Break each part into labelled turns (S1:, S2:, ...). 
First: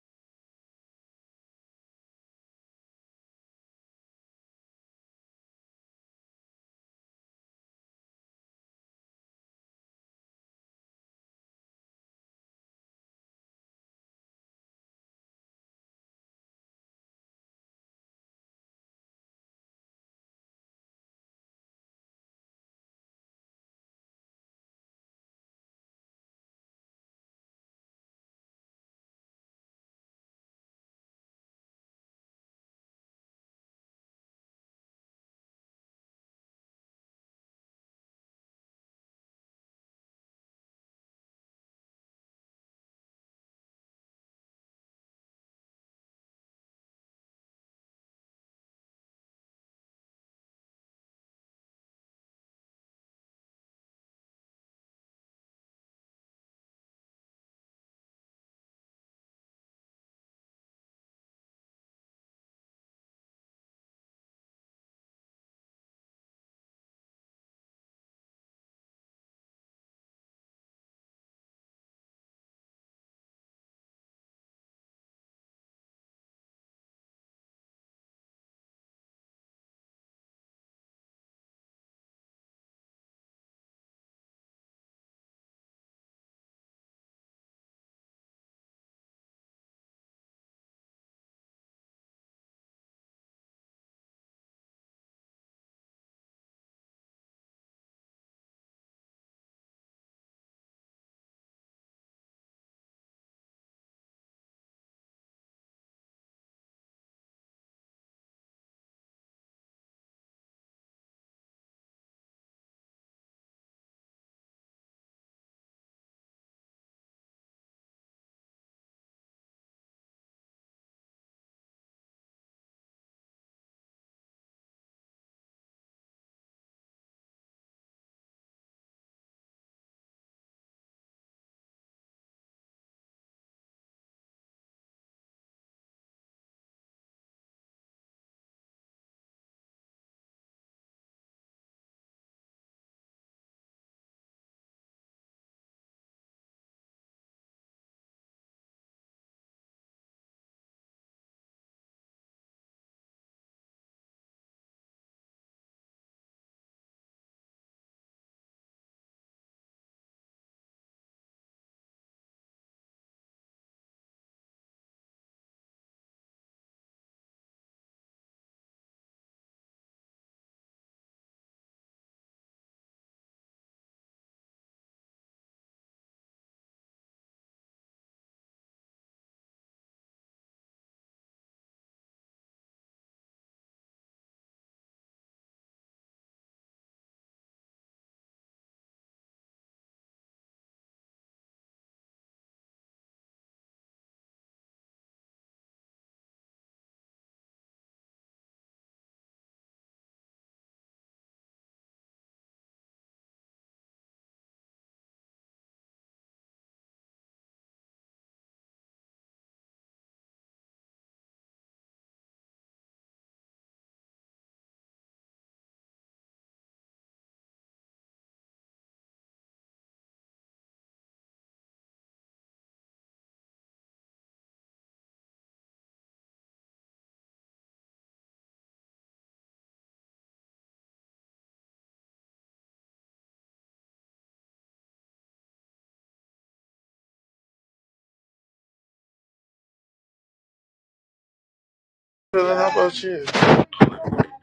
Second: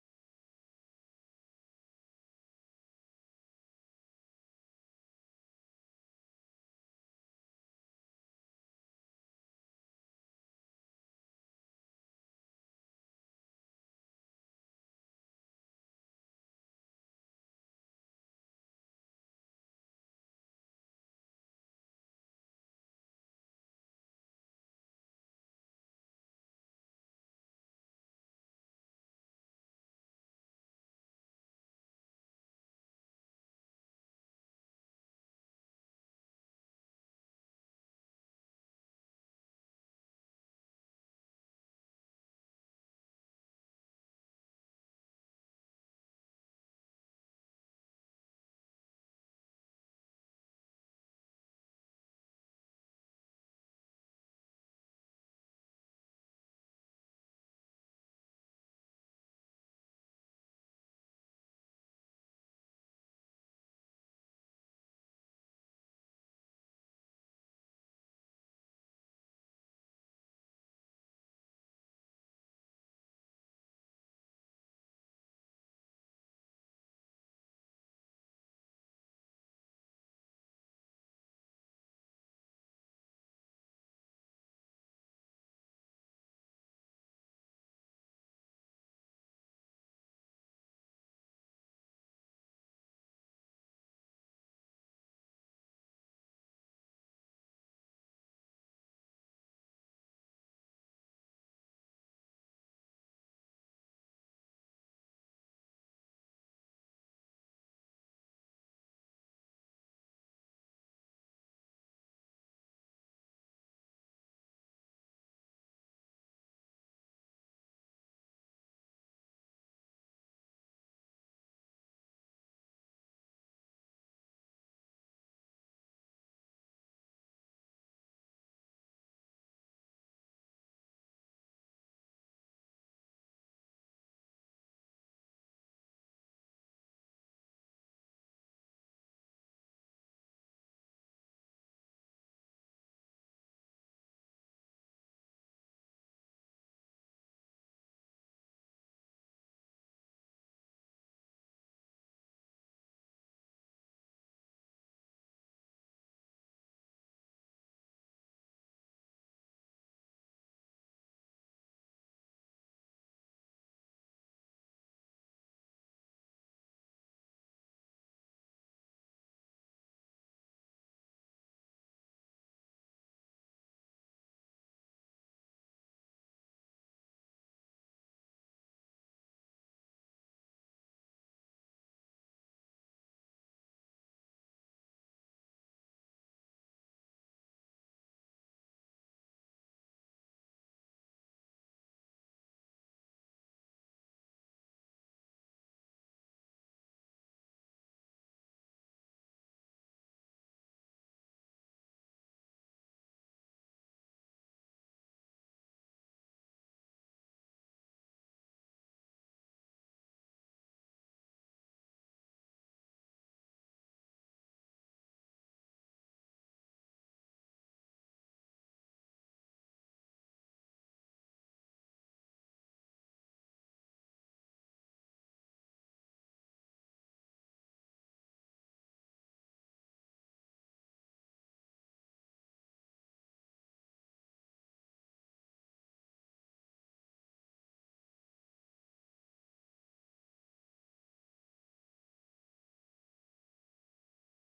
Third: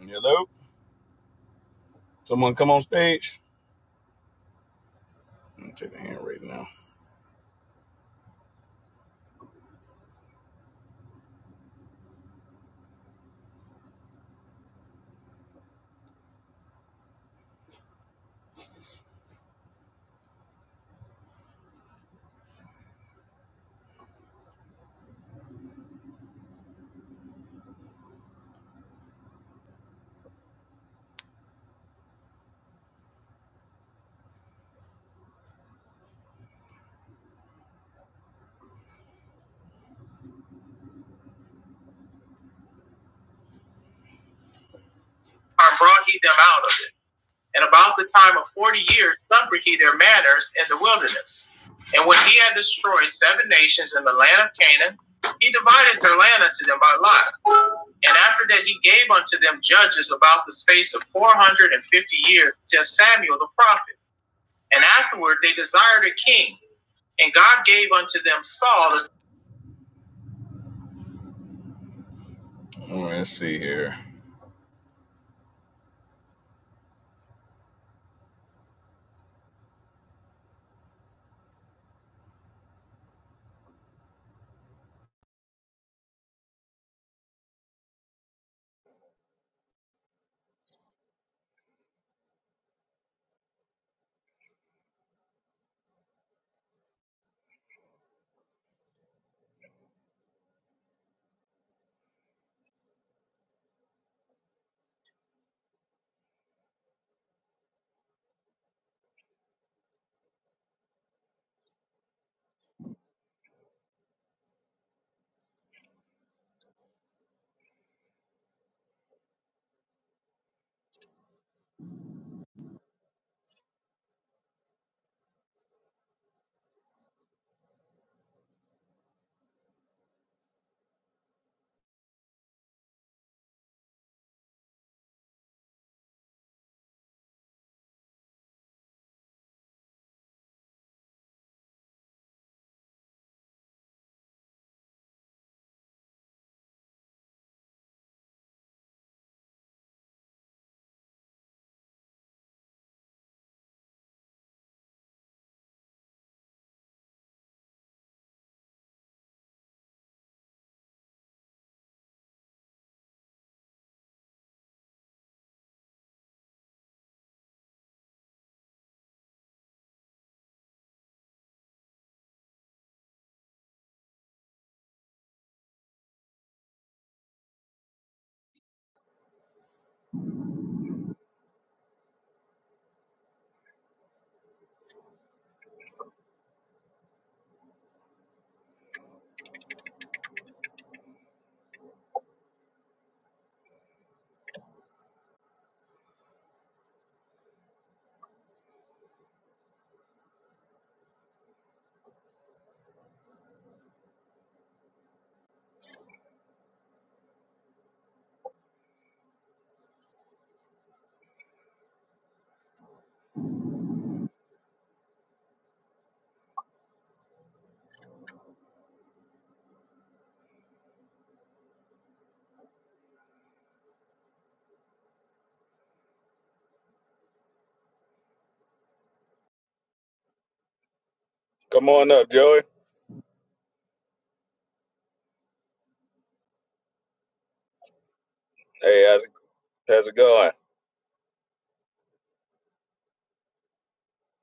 S1: Hello? Someone come on stage? I'm gonna take the hand right now. I brought he them out of it. And about the time of forty years suffered he their manners in the wilderness. And when he had destroyed seven nations in the land of Canaan, he divided their land unto them by lot. And after that he gave unto them judges about the space of four hundred and fifty years till Samuel the prophet. And afterward they desired a king, and God gave unto them Saul the right, Let's see here. Come on up, Joey. Hey, how's it, how's it going?
S2: Dylan, how about you?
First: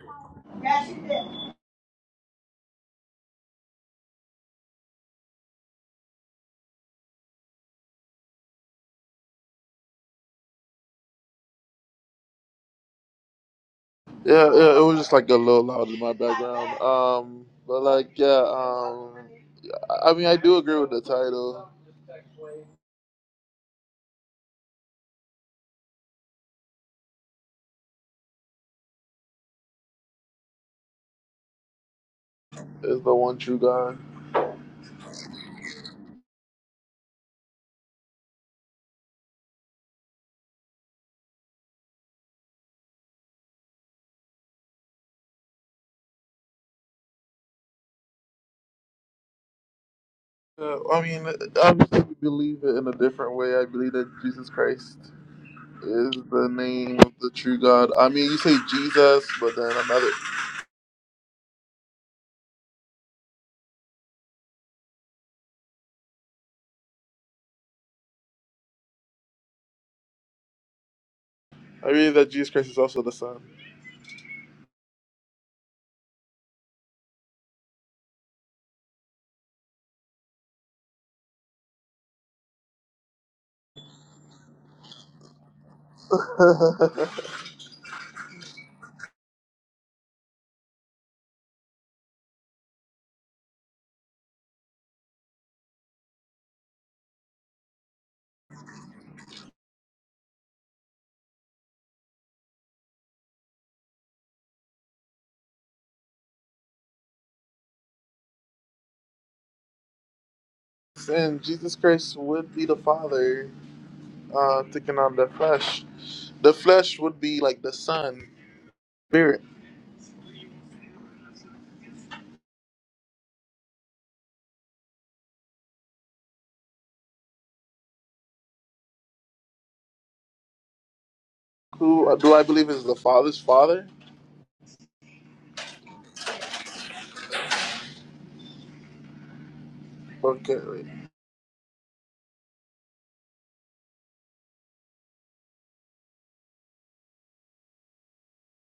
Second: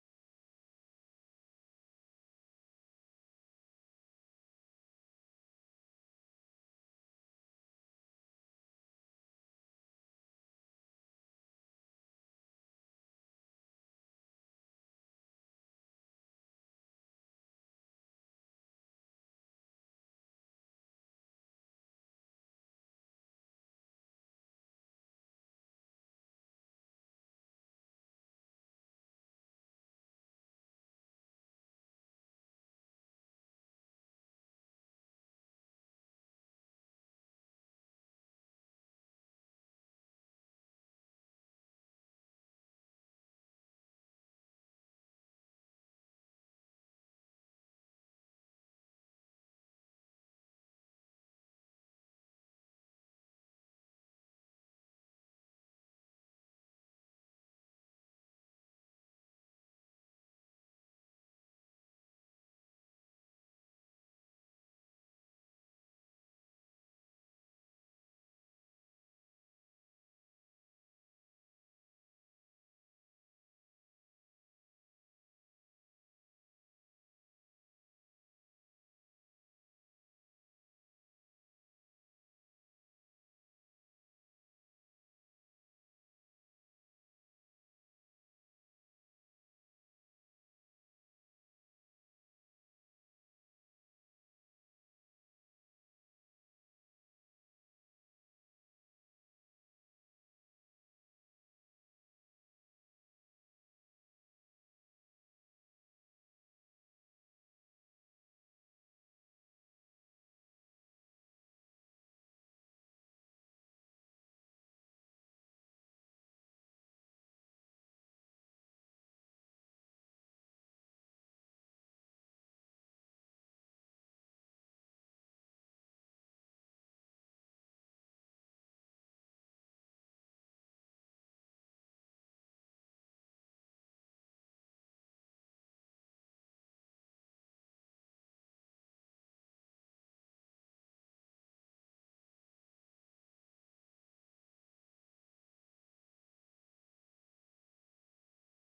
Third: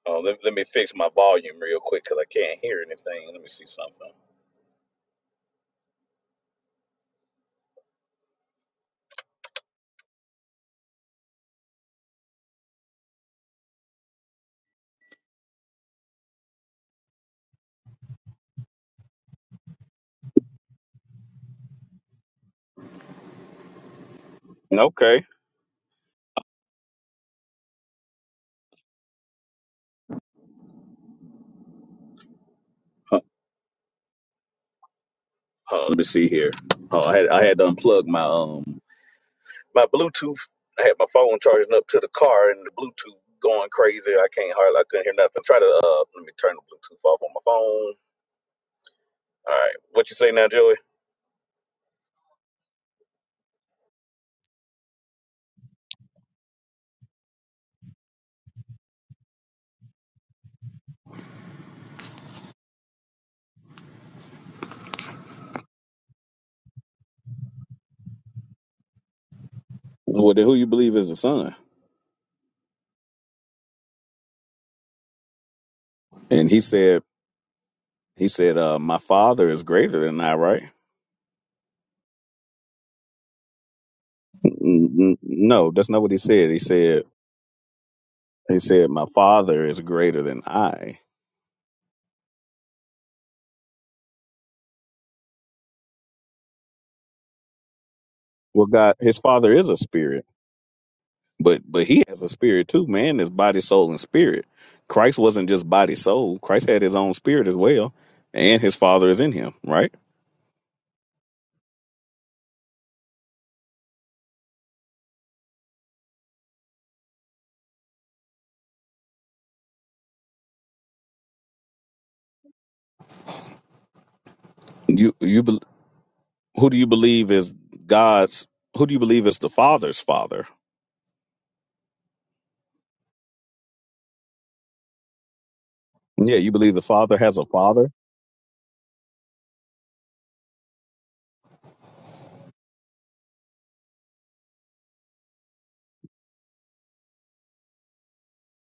S1: Oh, let, let me fix my volume real quick because I can't hear anything. Let me see something.
S2: Yeah, yeah, it was just like a little loud in my background. Um, but like, yeah, um, I I mean, I do agree with the title.
S1: Okay.
S2: Is the
S1: Huh,
S2: one true God?
S1: huh, let me see here. Oh, I had I had to unplug my um my Bluetooth. I had my phone charging up to the car and the Bluetooth going crazy. I can't hardly I couldn't hear nothing. Try to uh let me turn the Bluetooth off on my phone. All right, what you say now, Joey?
S2: Uh, I mean, obviously, we believe it in a different way. I believe that Jesus Christ is the name of the true God. I mean, you say Jesus, but then another.
S1: Well, then who you believe is the son?
S2: I believe that Jesus Christ is also the Son.
S1: And he said, he said, uh, my father is greater than I, right? N- n- No, that's not what he said. He said, he said, my father is greater than I. Well, God, his father is a spirit, but but he has a spirit too. Man is body, soul, and spirit. Christ wasn't just body, soul. Christ had his own spirit as well, and his father is in him. Right?
S2: and Jesus Christ would be the Father, uh, taking on the flesh. The flesh would be like the Son, Spirit.
S1: You you bel who do you believe is God's? Who do you believe is the father's father?
S2: Who do I believe is the Father's father?
S1: Yeah, you believe the father has a father.
S2: Okay, wait.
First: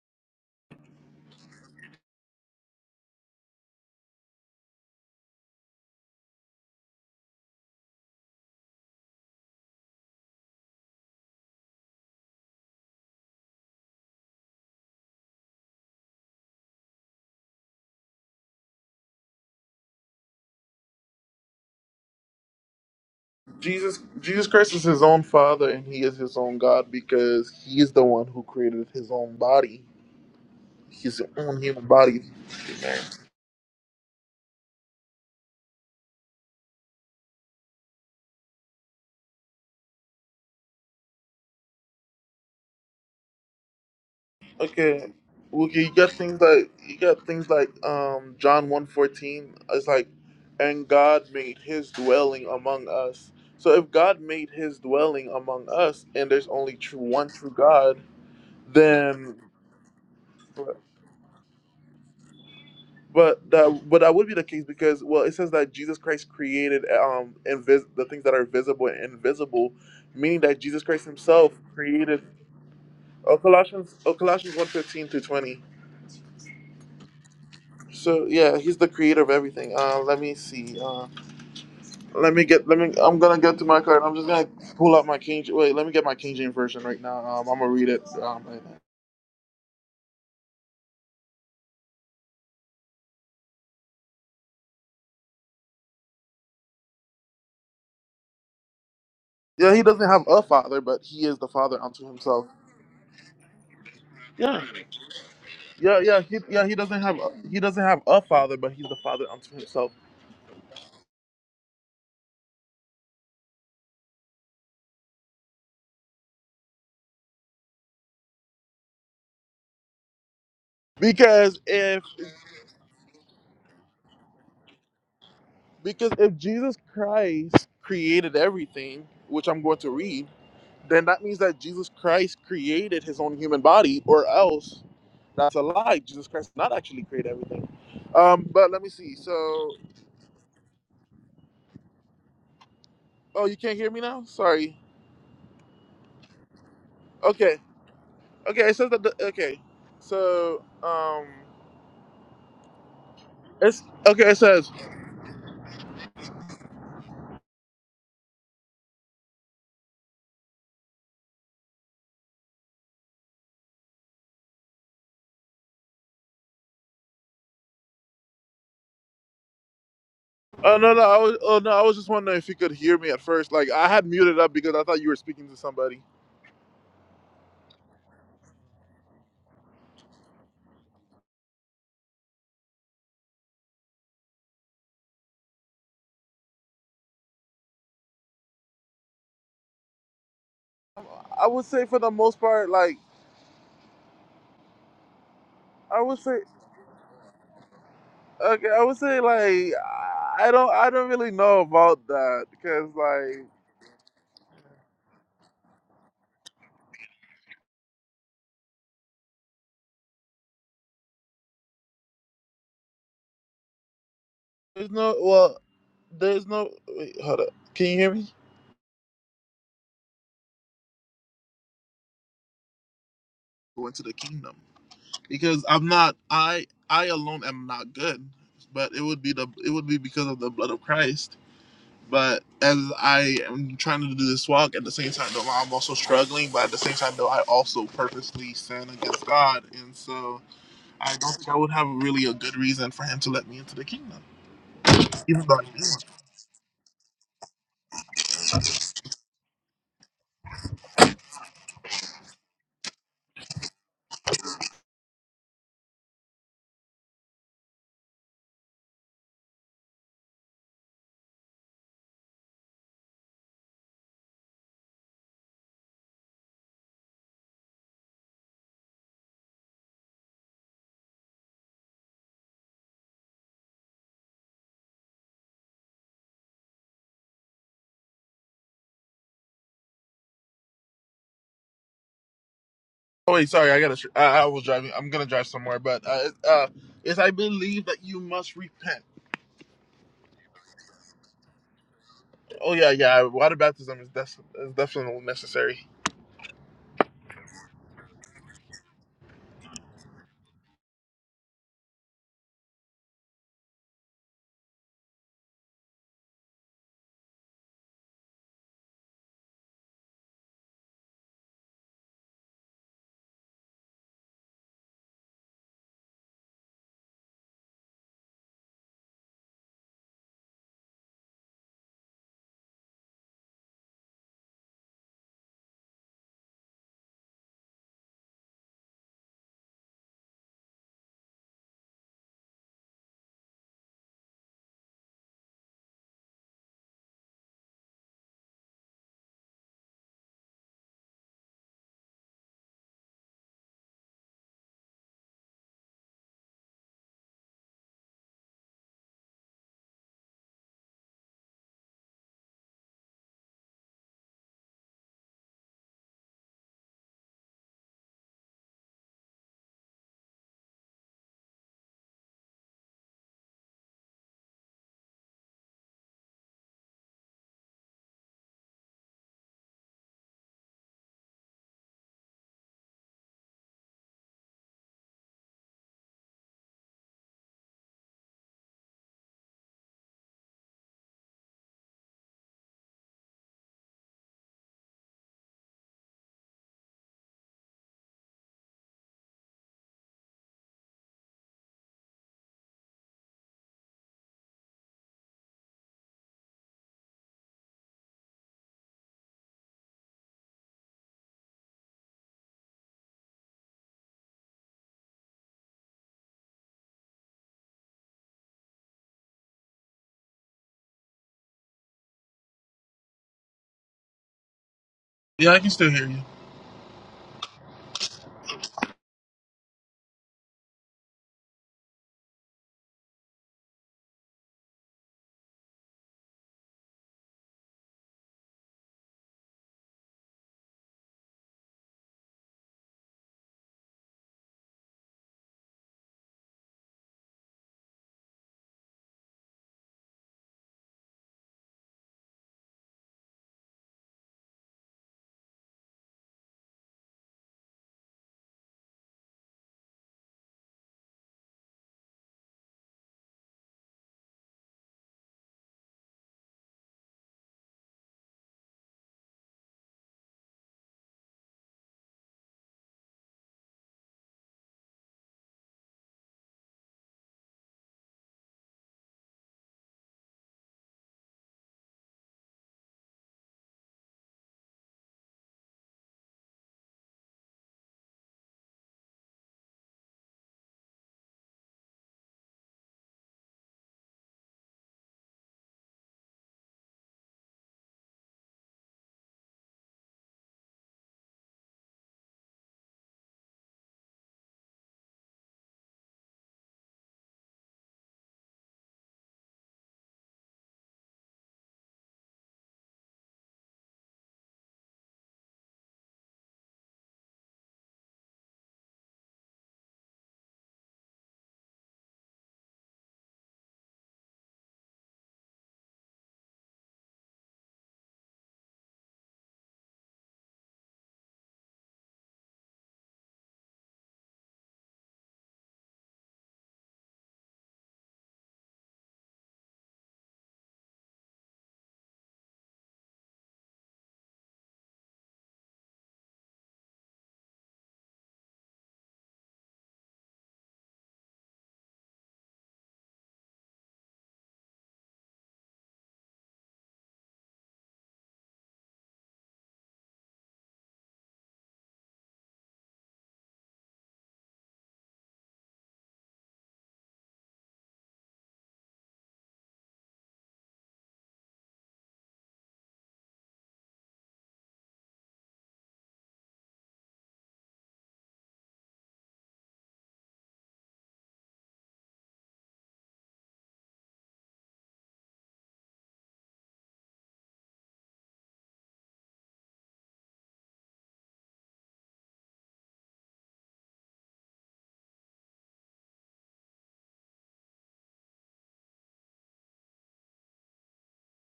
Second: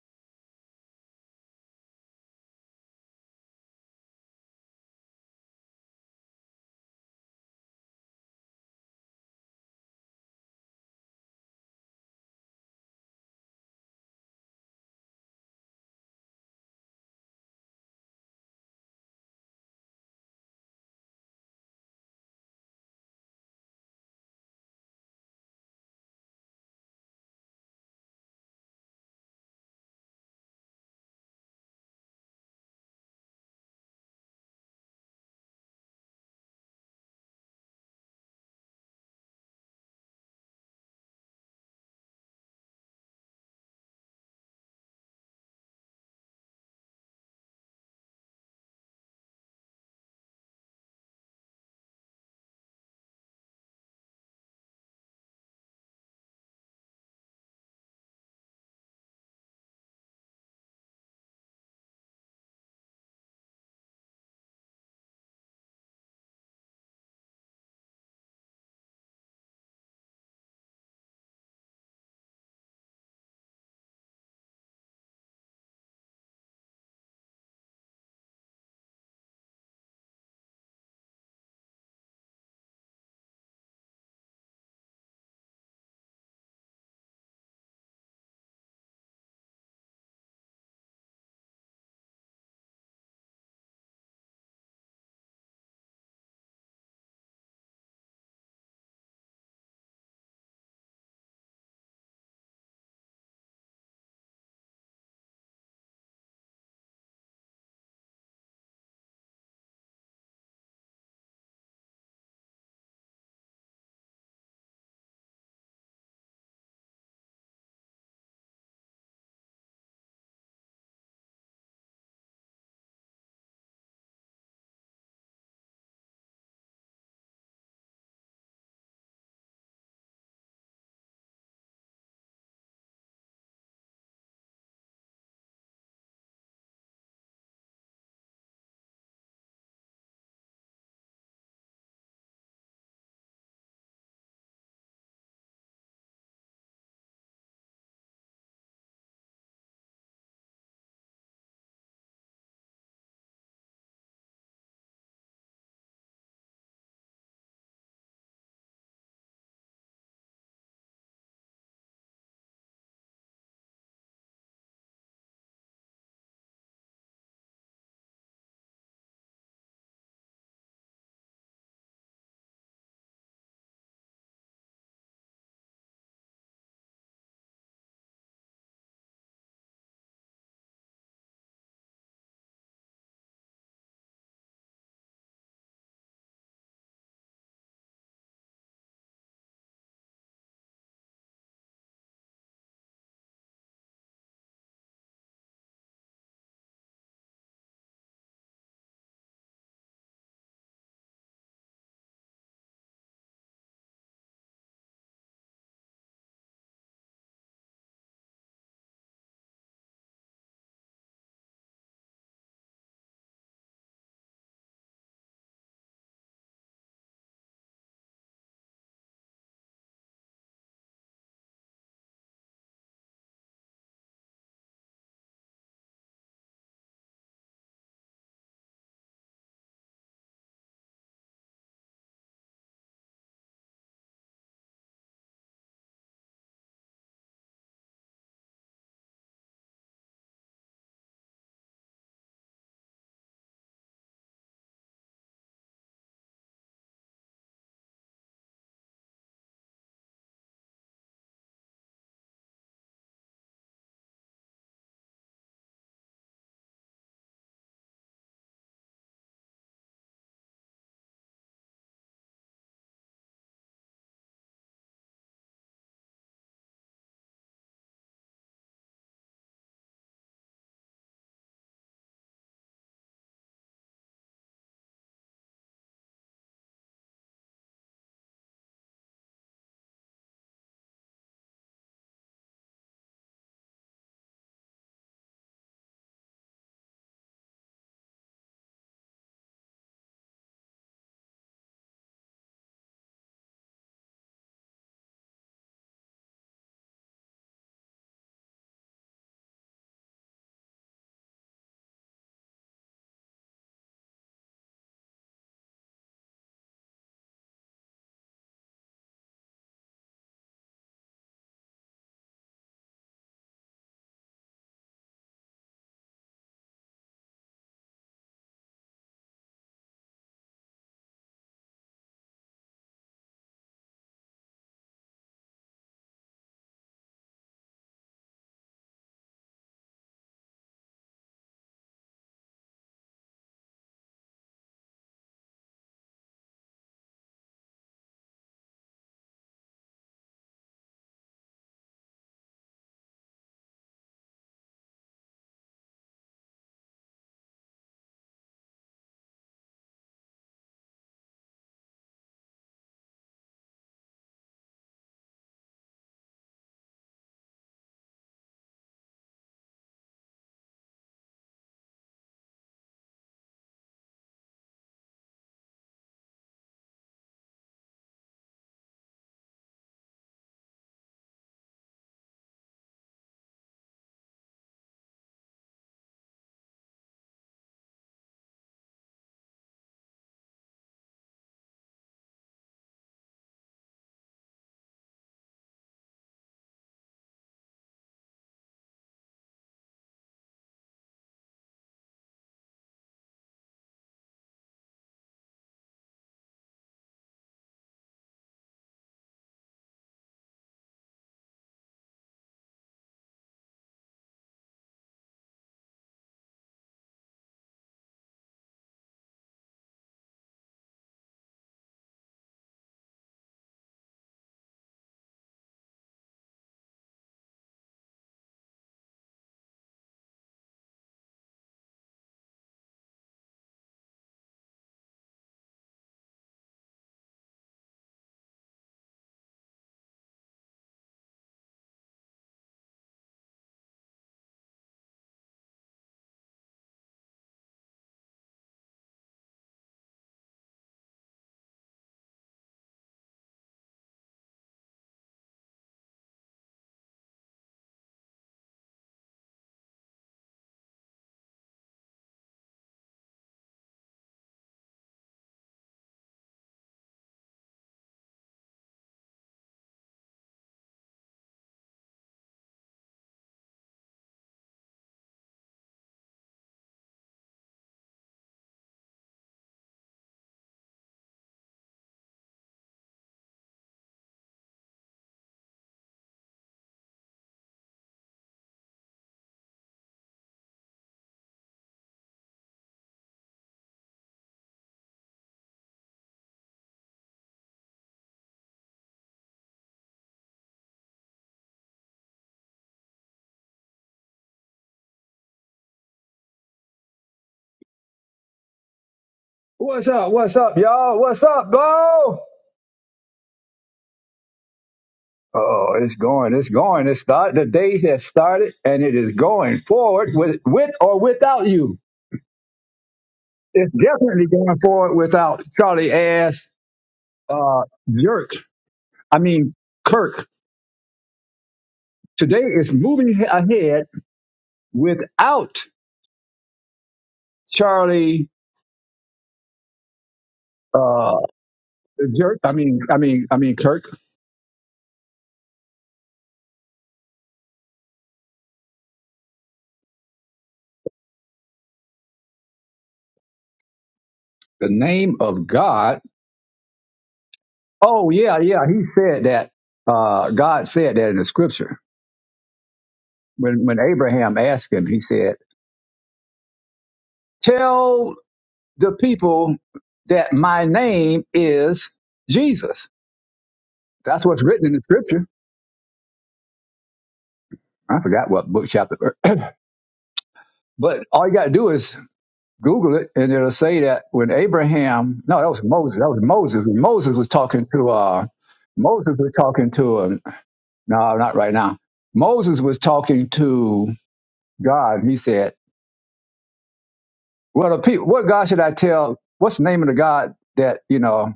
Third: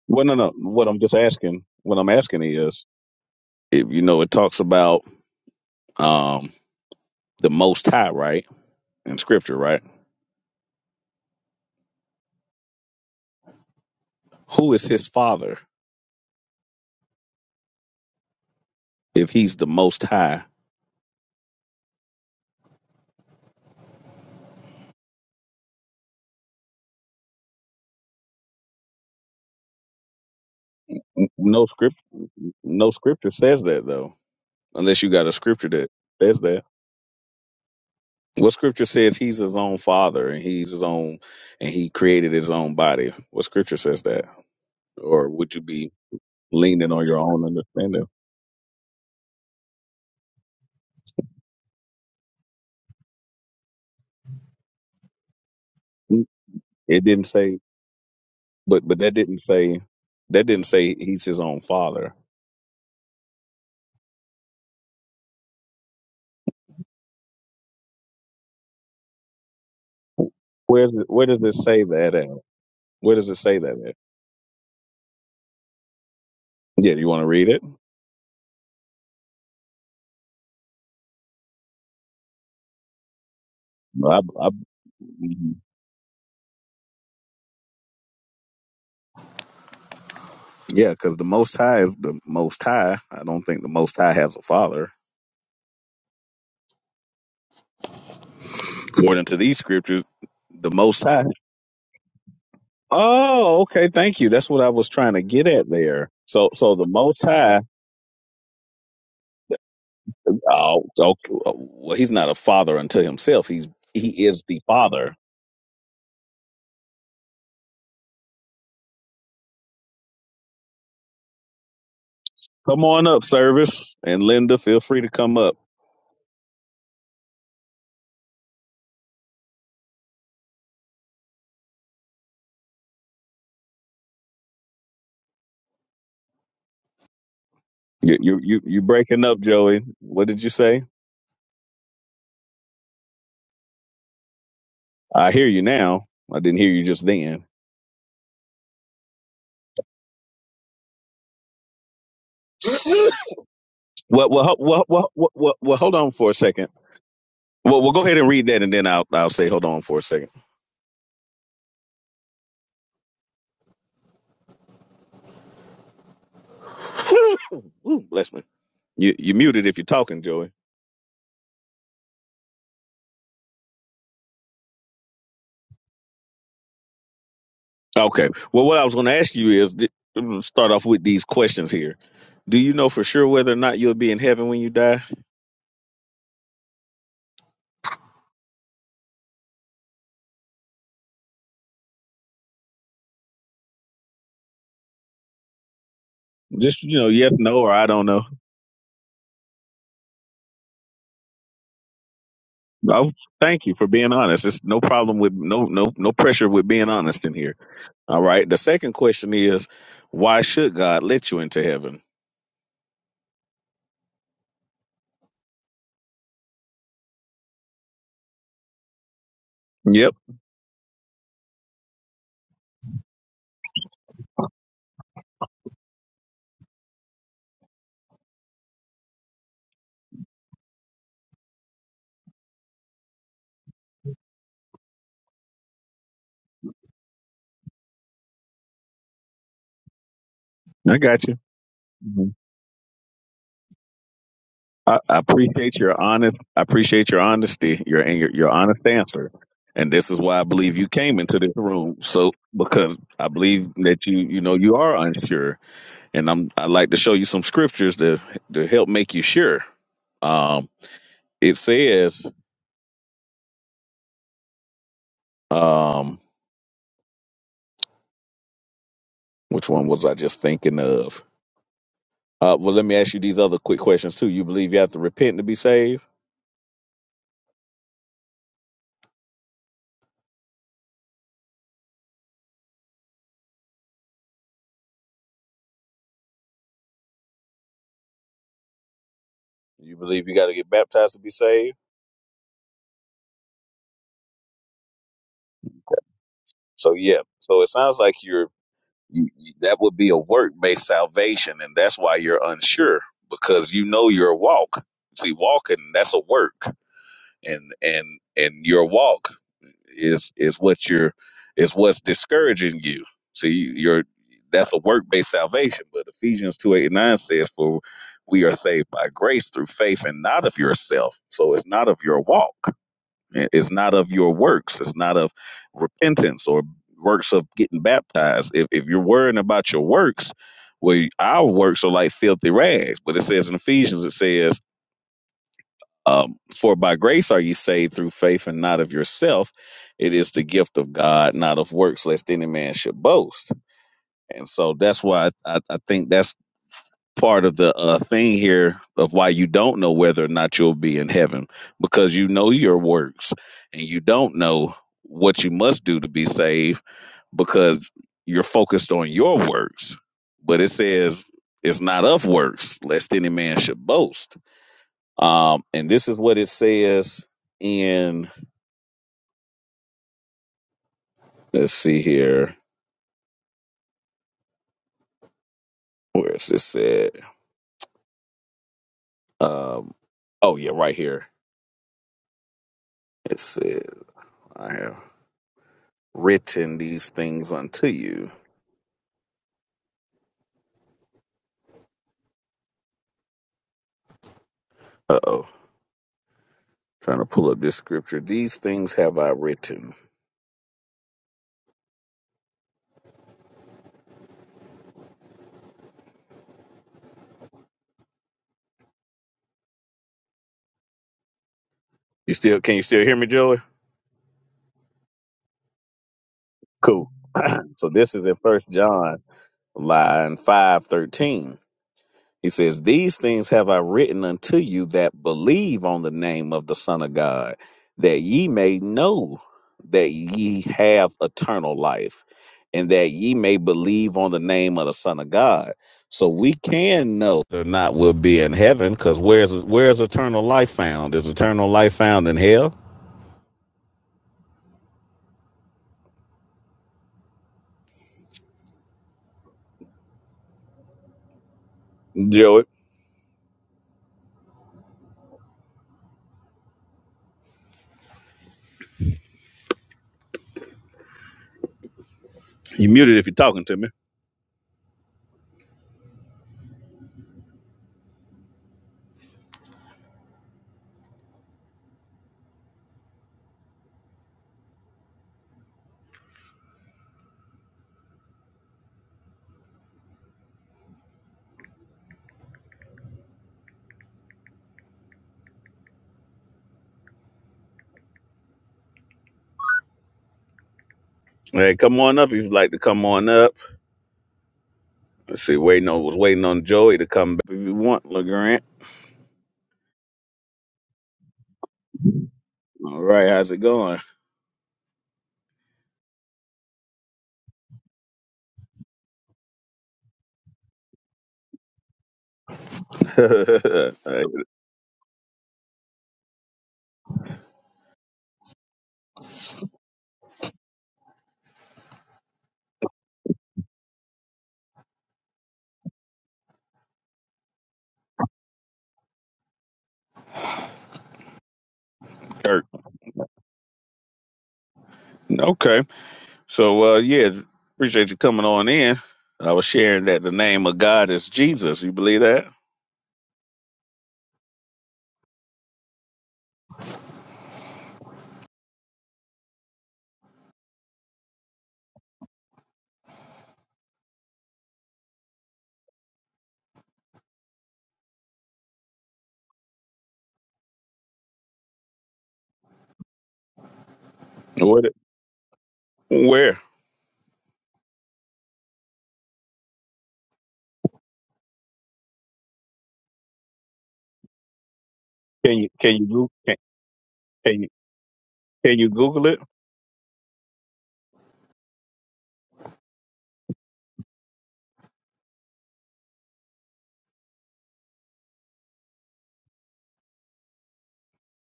S1: Well, no, no. What I'm just asking, what I'm asking is, if you know, it talks about um the Most High, right? In Scripture, right? Who is his father if he's the Most High?
S2: Jesus Jesus Christ is his own father, and he is his own God because he is the one who created his own body. His own
S1: no
S2: human
S1: scripture.
S2: body.
S1: No scripture says that though, unless you got a scripture that says that. What scripture says he's his own father and he's his own and he created his own body? What scripture says that?
S2: Okay.
S1: Or would you
S2: Okay,
S1: be
S2: you got things like
S1: leaning
S2: you
S1: on your
S2: got
S1: own
S2: things like
S1: understanding?
S2: um John one fourteen. It's like, and God made his dwelling among us. So if God made his dwelling among us, and there's only true
S1: It didn't
S2: one true
S1: say,
S2: God,
S1: but but that
S2: then
S1: didn't say that didn't say he's his own father.
S2: But that but that would be the case because well it says that Jesus Christ created um invis- the things that are visible and invisible, meaning that Jesus
S1: Where does
S2: Christ
S1: it- where does it
S2: Himself
S1: say that
S2: created.
S1: at? Where does it
S2: Oh,
S1: say that
S2: Colossians
S1: at?
S2: oh, Colossians one fifteen through twenty.
S1: Yeah, you want to read it?
S2: So yeah, He's the creator of everything. Uh, let me see. Uh, let me get. Let me. I'm gonna get to my card. I'm
S1: I,
S2: just gonna
S1: I,
S2: pull out my King.
S1: mhm.
S2: Wait, let me get my King James version right now. Um, I'm gonna read it. Um, right now.
S1: yeah, because the Most High is the Most High. I don't think the Most High has a father. According to these
S2: Yeah, He
S1: scriptures,
S2: doesn't have a
S1: the
S2: father, but
S1: Most High.
S2: He is the Father unto Himself.
S1: Oh, okay. Thank you. That's
S2: Yeah.
S1: what I was trying to get at
S2: Yeah,
S1: there.
S2: yeah, he,
S1: So,
S2: yeah. He
S1: so the
S2: doesn't have
S1: Most High.
S2: he doesn't have a father, but he's the father unto himself.
S1: Oh, so, well, he's not a father unto himself. He's he is the Father.
S2: Because if
S1: Come on up, service, and Linda, feel free to come up.
S2: because if Jesus Christ created everything, which I'm going to read, then that means that Jesus Christ created his own human body, or else that's a lie. Jesus Christ did not actually create everything.
S1: You you
S2: Um,
S1: you
S2: but let
S1: you
S2: me see.
S1: breaking up,
S2: So,
S1: Joey? What did you say?
S2: oh, you can't hear me now. Sorry.
S1: I hear you now. I didn't hear you just then.
S2: Okay, okay. It says that. The, okay, so um, it's okay.
S1: Well,
S2: It
S1: well, ho-
S2: says.
S1: well, well, well, well, well, hold on for a second. Well, we'll go ahead and read that, and then I'll I'll say hold on for a second. Ooh, ooh, bless me. You you muted if you're talking, Joey.
S2: Oh no no I was oh no I was just wondering if you could hear me at first. Like I had muted up because I thought you were speaking to somebody.
S1: Okay. Well, what I was going to ask you is di- start off with these questions here. Do you know for sure whether or not you'll be in heaven when you die?
S2: I would say for the most part, like I would say
S1: Just you know, yes, no, or I don't know.
S2: okay, I would say like I don't I don't really know about that because
S1: Oh,
S2: like
S1: thank you for being honest. It's no problem with no no no pressure with being honest in here. All right. The second question is, why should God let you into heaven?
S2: there's no well there's no wait hold up can you hear me?
S1: Yep,
S2: Go into the kingdom because I'm not I I alone am not good, but it would be the it would be because of the blood of Christ But as I am trying to do this walk, at the same time, though, I'm also struggling. But at the same time, though, I also purposely sin against God, and so
S1: I
S2: I
S1: got
S2: don't think I would have
S1: you.
S2: really a good reason for Him to let me into the kingdom,
S1: I, I
S2: even though I
S1: appreciate
S2: do.
S1: your honest. I appreciate your honesty, your and your, your honest answer, and this is why I believe you came into this room. So because I believe that you you know you are unsure, and I'm I like to show you some scriptures to to help make you sure. Um, it says, um, which one was I just thinking of? Uh, well, let me ask you these other quick questions too. You believe you have to repent to be saved?
S2: Oh wait, sorry, I gotta. I, I was driving. I'm gonna drive somewhere, but uh, uh, is I believe that you must repent.
S1: You believe you got to get baptized to be saved?
S2: Oh yeah, yeah. Water baptism is, def- is definitely necessary.
S1: So yeah. So it sounds like you're you, you, that would be a work based salvation, and that's why you're unsure because you know your walk. See, walking that's a work. and and and your walk is is what you're is what's discouraging you. See, you're that's a work based salvation. But Ephesians two eight and nine says, "For we are saved by grace through faith, and not of yourself." So it's not of your walk. It- It's not of your works. It's not of repentance or works of getting baptized. If if you're worrying about your works, well, our works are like filthy rags. But it says in Ephesians, it says um, for by grace are ye saved through faith and not of yourself. It is the gift of God, not of works, lest any man should boast. And so that's why I, I, I think that's part of the uh, thing here of why you don't know whether or not you'll be in heaven because you know your works and you don't know what you must do to be saved because you're focused on your works. But it says it's not of works, lest any man should boast. Um, and this is what it says in, let's see here. Where is this at? Um, oh, yeah, right here. It said, I have written these things unto you. Uh oh. Trying to pull up this scripture. These things have I written. You still, can you still hear me, Joey?
S2: Yeah, I can still hear you.
S1: Cool. so this is in First John, line 513. He says, These things have I written unto you that believe on the name of the Son of God, that ye may know that ye have eternal life, and that ye may believe on the name of the Son of God. So we can know or not will be in heaven, because where's where's eternal life found? Is eternal life found in hell? Joey, you muted if you're talking to me. Hey, come on up if you'd like to come on up. Let's see, waiting on was waiting on Joey to come back if you want, LeGrant.
S3: What's up? What's up, y'all? What's up, Bo?
S1: All right, how's it going?
S3: Oh, it's going. It's going. It start. The day has started, and it is going forward with with or without you. It's
S1: Hey,
S3: definitely going forward without Charlie ass uh, jerk. I mean Kirk. Today is moving he- ahead without Charlie uh, jerk.
S1: Kirk.
S3: I mean, I mean, I mean Kirk.
S1: Okay, so uh, yeah, appreciate you coming on in. I was sharing that the name of God is Jesus. You believe that?
S3: The name of God. Oh yeah, yeah. He said that. Uh, God said that in the scripture when, when Abraham asked him, he said, Tell the people that my name is Jesus. That's what's
S1: What
S3: written in the scripture.
S1: Where?
S3: I forgot what book, chapter, but all you got to do is Google it, and it'll say that when Abraham,
S1: can
S3: no,
S1: you
S3: that was
S1: can you
S3: Moses, that
S1: Goo-
S3: was
S1: can,
S3: Moses. When Moses was
S1: can you
S3: talking to, uh,
S1: can you Google
S3: Moses
S1: it?
S3: was talking to, um, no, not right now. Moses was talking to God. He said, Well, the people, what God should I tell? What's the name of the God that, you know,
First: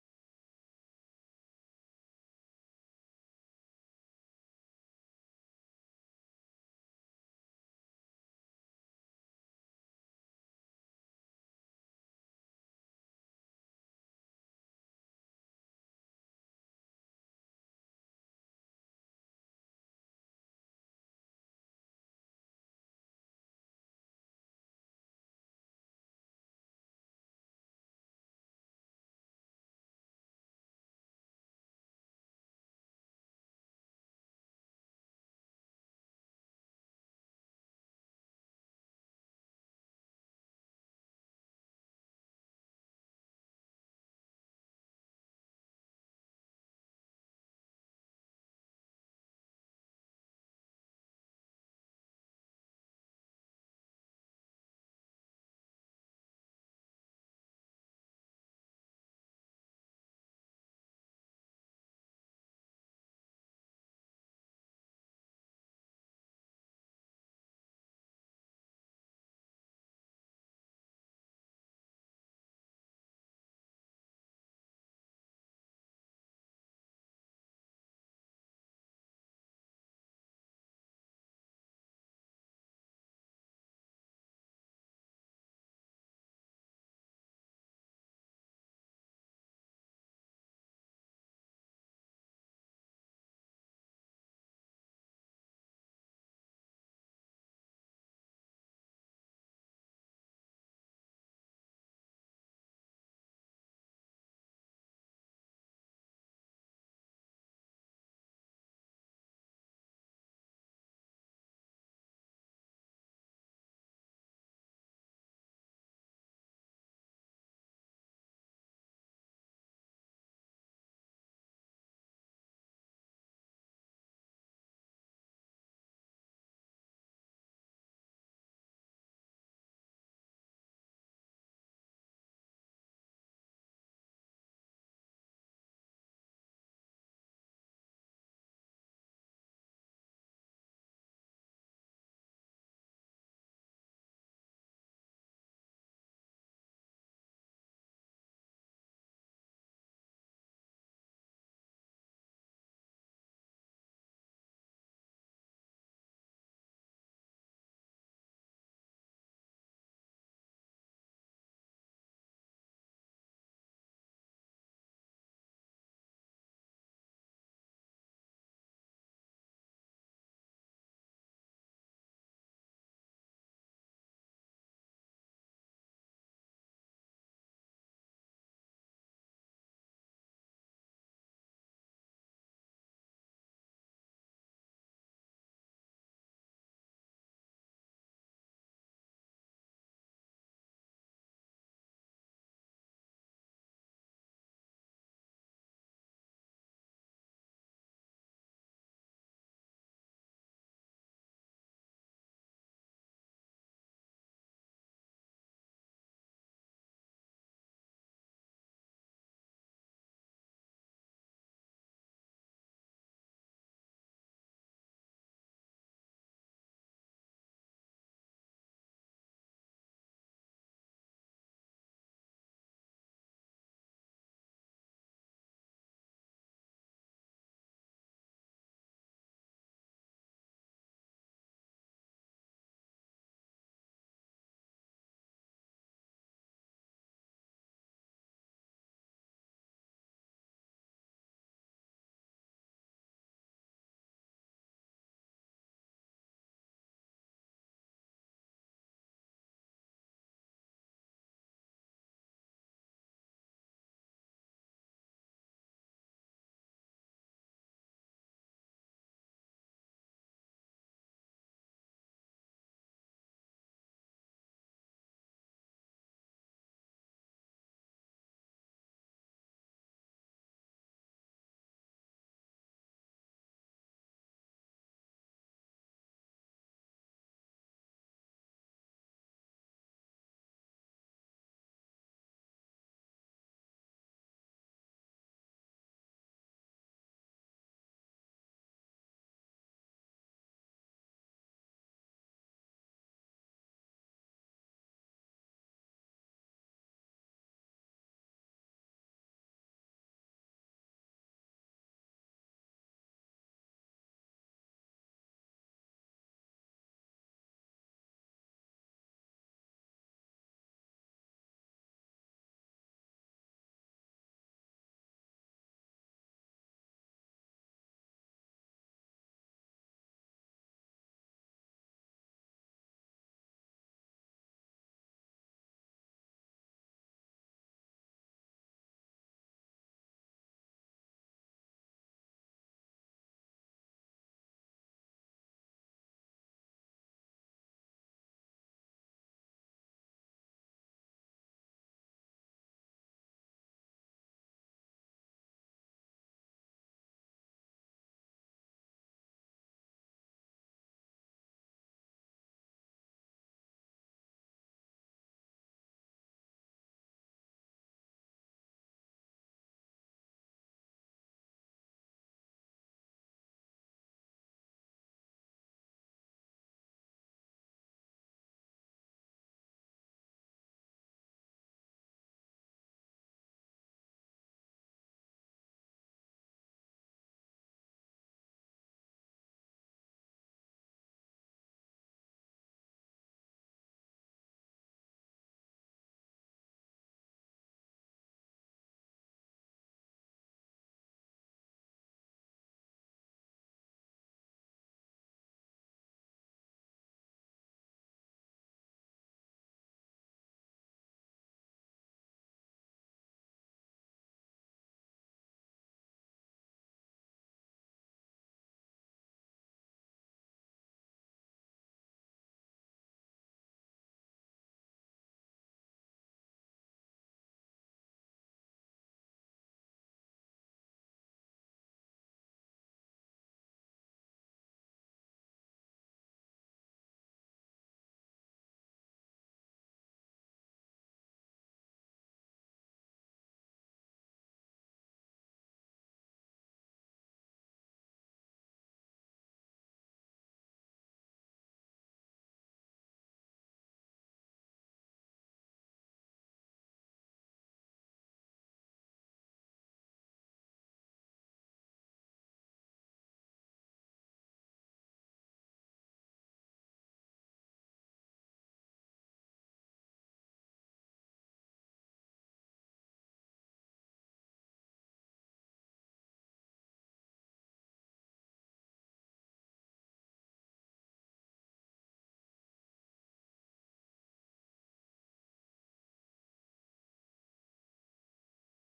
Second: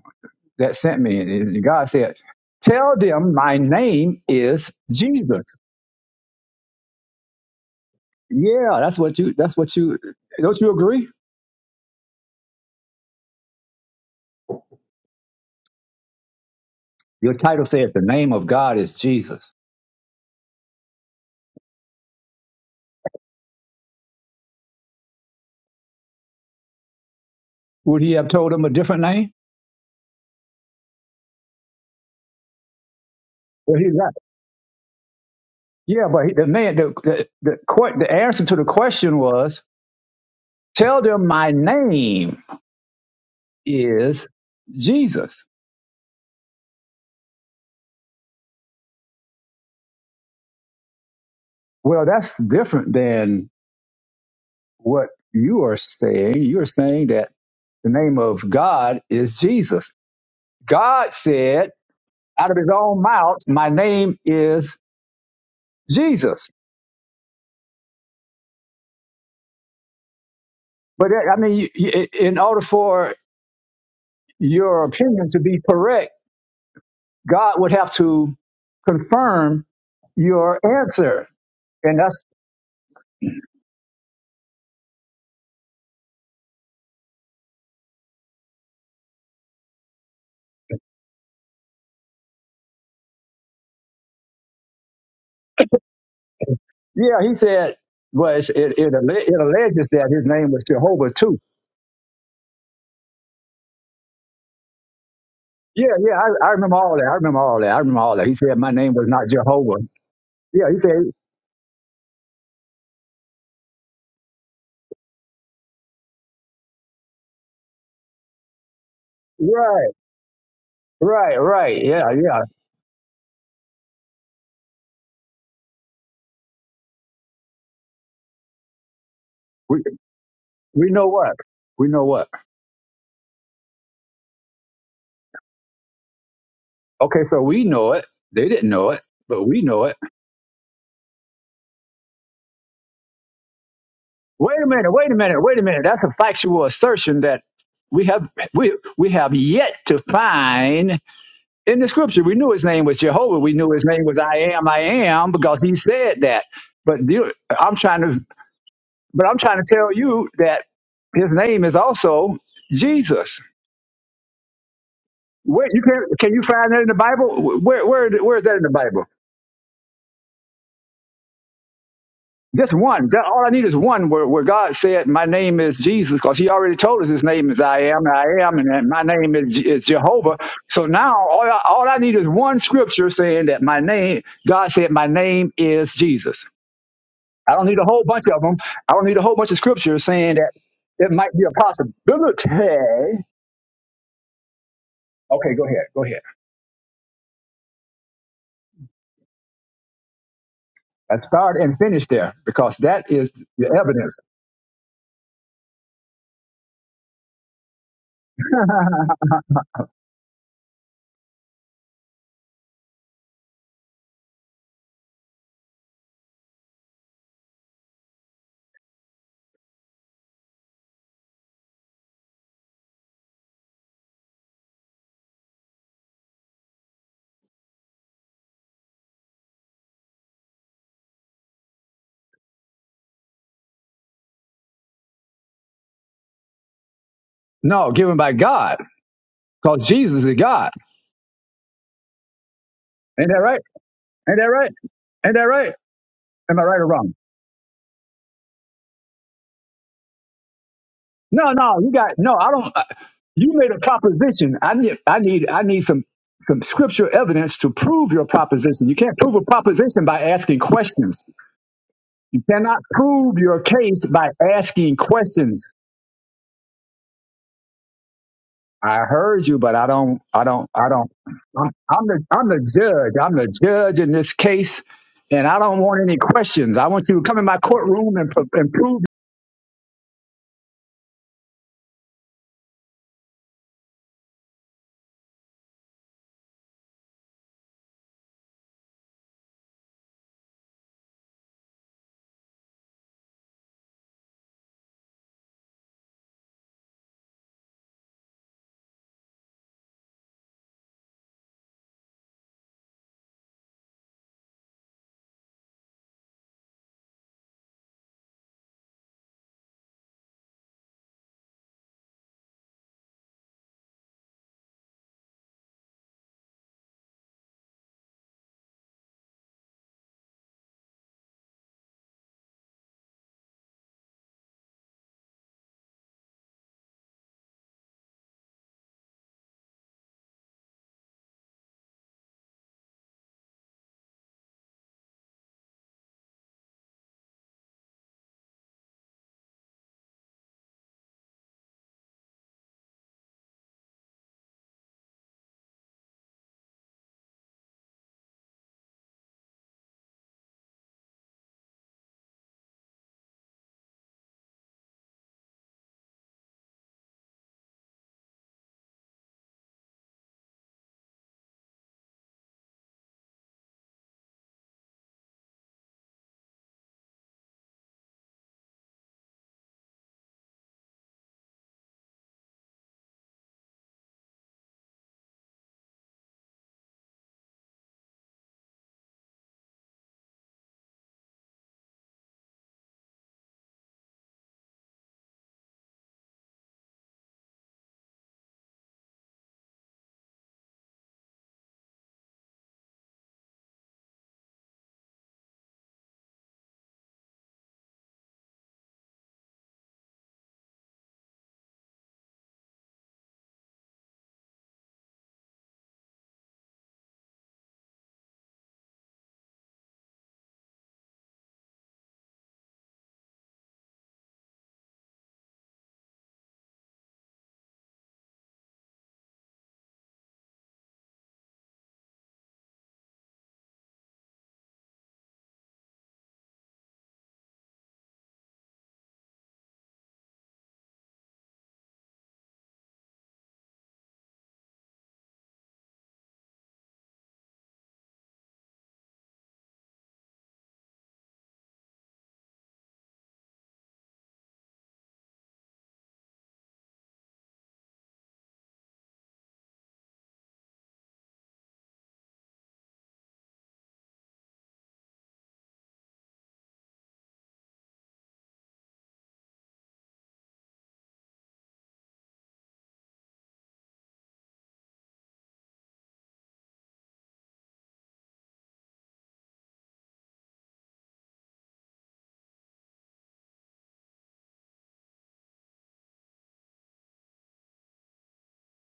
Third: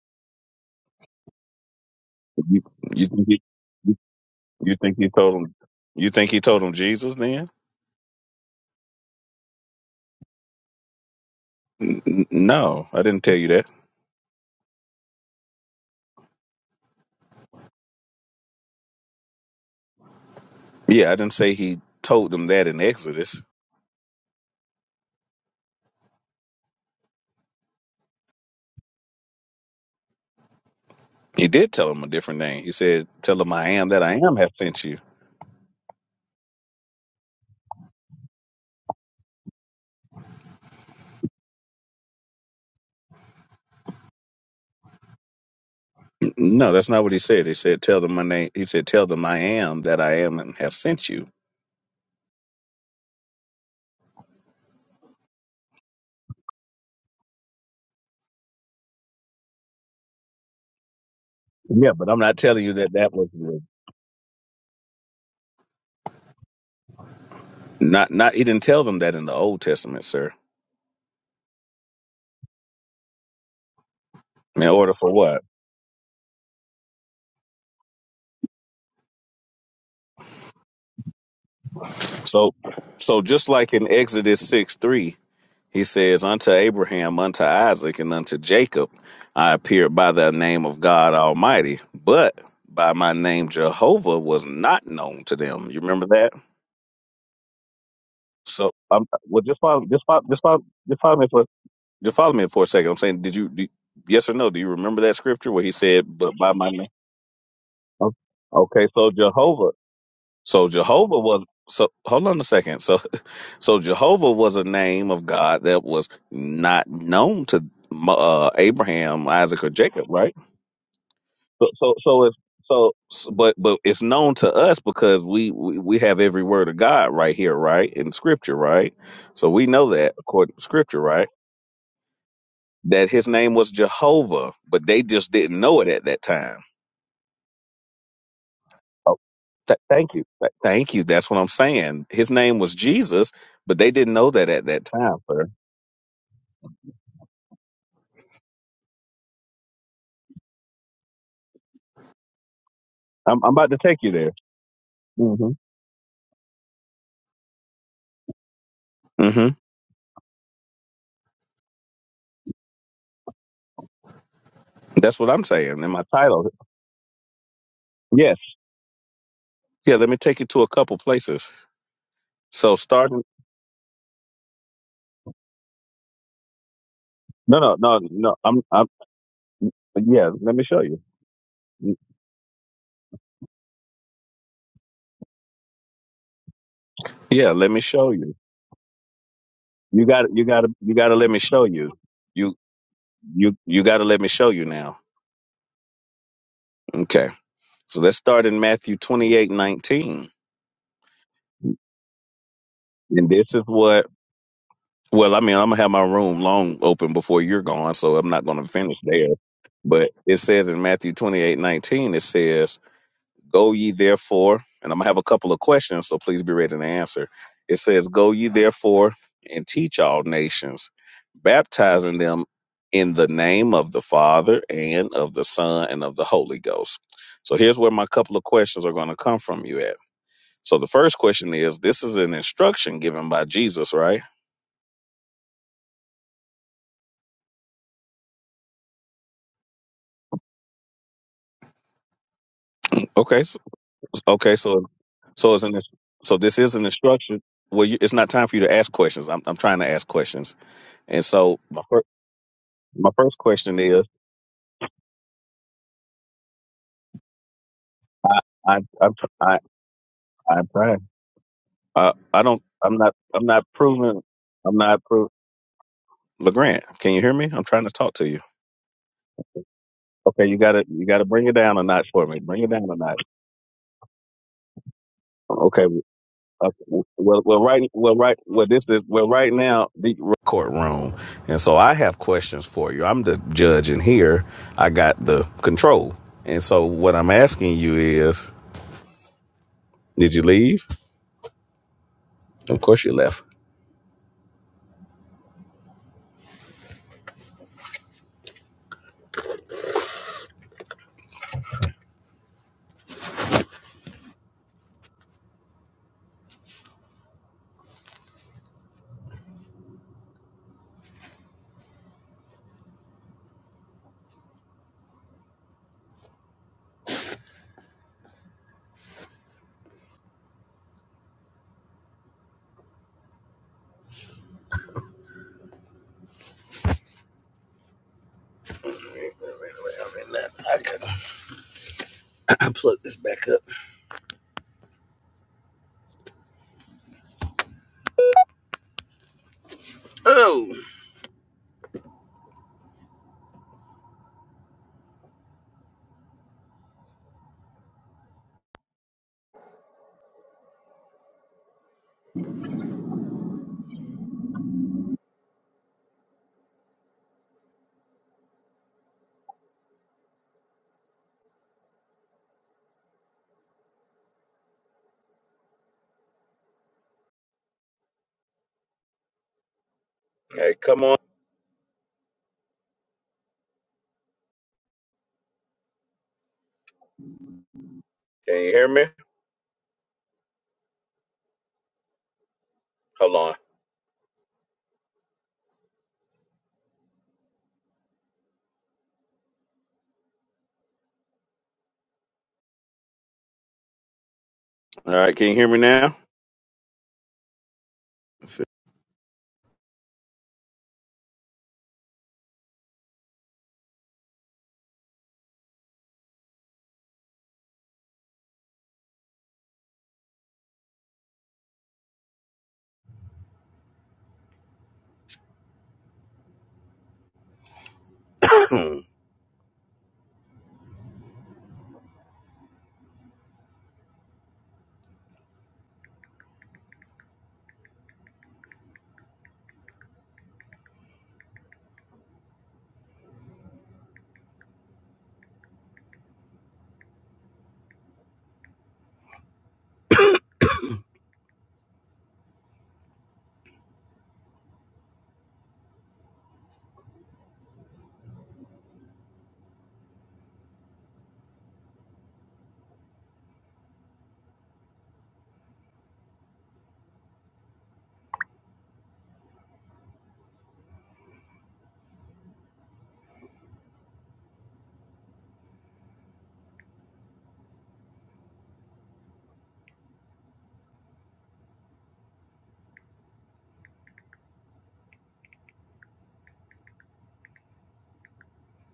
S3: that sent me. And God said,
S1: You,
S3: "Tell
S1: you think
S3: them
S1: he
S3: my
S1: you
S3: name is
S1: you think he told
S3: Jesus."
S1: him? You think he told him Jesus? Then?
S3: Yeah, that's what you. That's what you. Don't you agree?
S1: N- n- No, I didn't tell you that.
S3: Your title says the name of God is Jesus.
S1: Yeah, I didn't say he told them that in Exodus.
S3: Would he have told them a different name?
S1: He did tell them a different name. He said, "Tell them I
S3: Well,
S1: am
S3: he
S1: that I
S3: got.
S1: am have sent you."
S3: Yeah, but he- the man, the the, the que- the answer to the question was, "Tell them my name is Jesus."
S1: No, that's not what he said. He said, "Tell them my name." He said, "Tell them I am that I am and have sent you."
S3: Well, that's different than what you are saying. You are saying that the name of God is Jesus. God said
S1: Yeah, but I'm not
S3: out of
S1: telling
S3: his
S1: you that
S3: own
S1: that was
S3: mouth,
S1: the-
S3: my name is Jesus.
S1: not not. He didn't tell them that in the Old Testament, sir.
S3: But uh, I mean, in order for
S1: In
S3: your
S1: order for
S3: opinion to
S1: what?
S3: be correct, God would have to confirm your answer. And that's,
S1: So, so just like in Exodus six three, he says, "Unto Abraham, unto Isaac, and unto Jacob, I appeared by the name of God Almighty, but by my name Jehovah was not known to them." You remember that?
S3: yeah, he said, well, it's,
S1: So,
S3: it, it,
S1: um,
S3: alle- it
S1: well, just follow,
S3: alleges
S1: just
S3: that
S1: follow,
S3: his
S1: just
S3: name was
S1: follow, just
S3: Jehovah
S1: follow me for
S3: too.
S1: Just follow me for a second. I'm saying, did you, do, yes or no? Do you remember that scripture where he
S3: Yeah,
S1: said,
S3: yeah,
S1: "But
S3: I, I
S1: by my
S3: remember
S1: name"?
S3: all that. I remember all that. I remember
S1: Oh,
S3: all that. He said, my
S1: Okay,
S3: name was
S1: so
S3: not
S1: Jehovah.
S3: Jehovah. Yeah,
S1: So
S3: he said,
S1: Jehovah was. So hold on a second. So, so Jehovah was a name of God that was not known to uh, Abraham, Isaac, or
S3: right,
S1: Jacob, right?
S3: right,
S1: So,
S3: right.
S1: so,
S3: Yeah,
S1: so if
S3: yeah.
S1: so, s- but but it's known to us because we, we we have every word of God right here, right in Scripture, right? So we
S3: We,
S1: know that according to
S3: we
S1: Scripture,
S3: know
S1: right?
S3: what? We know what?
S1: that his name was Jehovah, but they just didn't know it at that time.
S3: Okay, so we know it. They didn't know it,
S1: Oh,
S3: but we
S1: th-
S3: know it.
S1: thank you. Th- thank you. That's what I'm saying. His name was Jesus, but they didn't know that
S3: Wait a
S1: at that
S3: minute, wait a
S1: time,
S3: minute,
S1: sir.
S3: wait a minute. That's a factual assertion that we have we we have yet to find in the scripture. We knew his name was Jehovah.
S1: I'm, I'm
S3: We
S1: about
S3: knew
S1: to
S3: his
S1: take
S3: name
S1: you
S3: was
S1: there.
S3: I am I am
S1: hmm
S3: because he said that. But the- I'm trying to but I'm
S1: hmm
S3: trying to tell you that his name is also Jesus.
S1: That's what I'm
S3: Where you
S1: saying in my
S3: can can you
S1: title.
S3: find that in the Bible? Where where
S1: Yes.
S3: where is that in the Bible?
S1: Yeah. Let me take you to a couple places.
S3: Just
S1: So
S3: one. Just,
S1: starting.
S3: all I need is one where, where God said, My name is Jesus, because He already told us His name
S1: No,
S3: is
S1: no,
S3: I
S1: no,
S3: am, I
S1: no.
S3: am,
S1: I'm.
S3: and that
S1: I'm.
S3: my name is, Je- is
S1: Yeah.
S3: Jehovah.
S1: Let me show
S3: So now all I, all I
S1: you.
S3: need is one scripture saying that my name, God said, My name is Jesus.
S1: Yeah.
S3: I don't
S1: Let
S3: need
S1: me
S3: a whole
S1: show
S3: bunch
S1: you.
S3: of them. I don't need a whole bunch of scriptures
S1: You got.
S3: saying
S1: You
S3: that
S1: got to. You got
S3: it
S1: to let
S3: might
S1: me
S3: be a
S1: show you.
S3: possibility.
S1: You.
S3: Okay,
S1: You. You got to let me show you now.
S3: go ahead. Go ahead.
S1: Okay. So let's start in Matthew 28 19,
S3: And start and finish there because that
S1: And
S3: is
S1: this is
S3: the
S1: what,
S3: evidence.
S1: well, I mean, I'm going to have my room long open before you're gone, so I'm not going to finish there. But it says in Matthew 28 19, it says, Go ye therefore, and I'm going to have a couple of questions, so please be ready to answer. It says, Go ye therefore and teach all nations, baptizing them in the name of the Father and of the Son and of the Holy Ghost. So here's where my couple of questions are going to come from you at. So the first question is: This is an instruction given by Jesus, right?
S3: No, given by God because Jesus is God. Ain't that
S1: Okay. So,
S3: right? Ain't that
S1: okay.
S3: right?
S1: So,
S3: Ain't that
S1: so it's
S3: right?
S1: an so this
S3: Am I
S1: is
S3: right
S1: an
S3: or wrong?
S1: instruction. Well, you, it's not time for you to ask questions. I'm I'm trying to ask questions, and
S3: No,
S1: so
S3: no,
S1: my
S3: you
S1: first
S3: got no. I don't. I,
S1: my first
S3: you made
S1: question
S3: a
S1: is:
S3: proposition. I need, I need, I need some some scripture evidence to prove your
S1: I I
S3: proposition. You
S1: I'm
S3: can't prove a
S1: tr- I
S3: proposition by asking
S1: I'm trying.
S3: questions.
S1: I
S3: You
S1: I don't.
S3: cannot
S1: I'm not.
S3: prove
S1: I'm
S3: your
S1: not
S3: case
S1: proving.
S3: by
S1: I'm
S3: asking
S1: not proving.
S3: questions.
S1: Legrand, can you hear me? I'm trying to talk to you.
S3: I heard you, but I don't, I
S1: Okay, you
S3: don't,
S1: got to
S3: I
S1: you
S3: don't.
S1: got to bring it
S3: I'm,
S1: down a
S3: I'm
S1: notch
S3: the,
S1: for me.
S3: I'm the
S1: Bring it down a
S3: judge.
S1: notch.
S3: I'm the judge in this case, and I don't
S1: Okay,
S3: want any
S1: Okay.
S3: questions. I want you to come
S1: Well,
S3: in my
S1: well, right,
S3: courtroom
S1: well,
S3: and,
S1: right,
S3: pro-
S1: well,
S3: and
S1: this
S3: prove
S1: is well, right now the courtroom, and so I have questions for you. I'm the judge, and here I got the control. And so what I'm asking you is, did you leave? Of course you left. I plug this back up. Oh. Hey, come on. Can you hear me? Hold on. All right, can you hear me now? Let's see.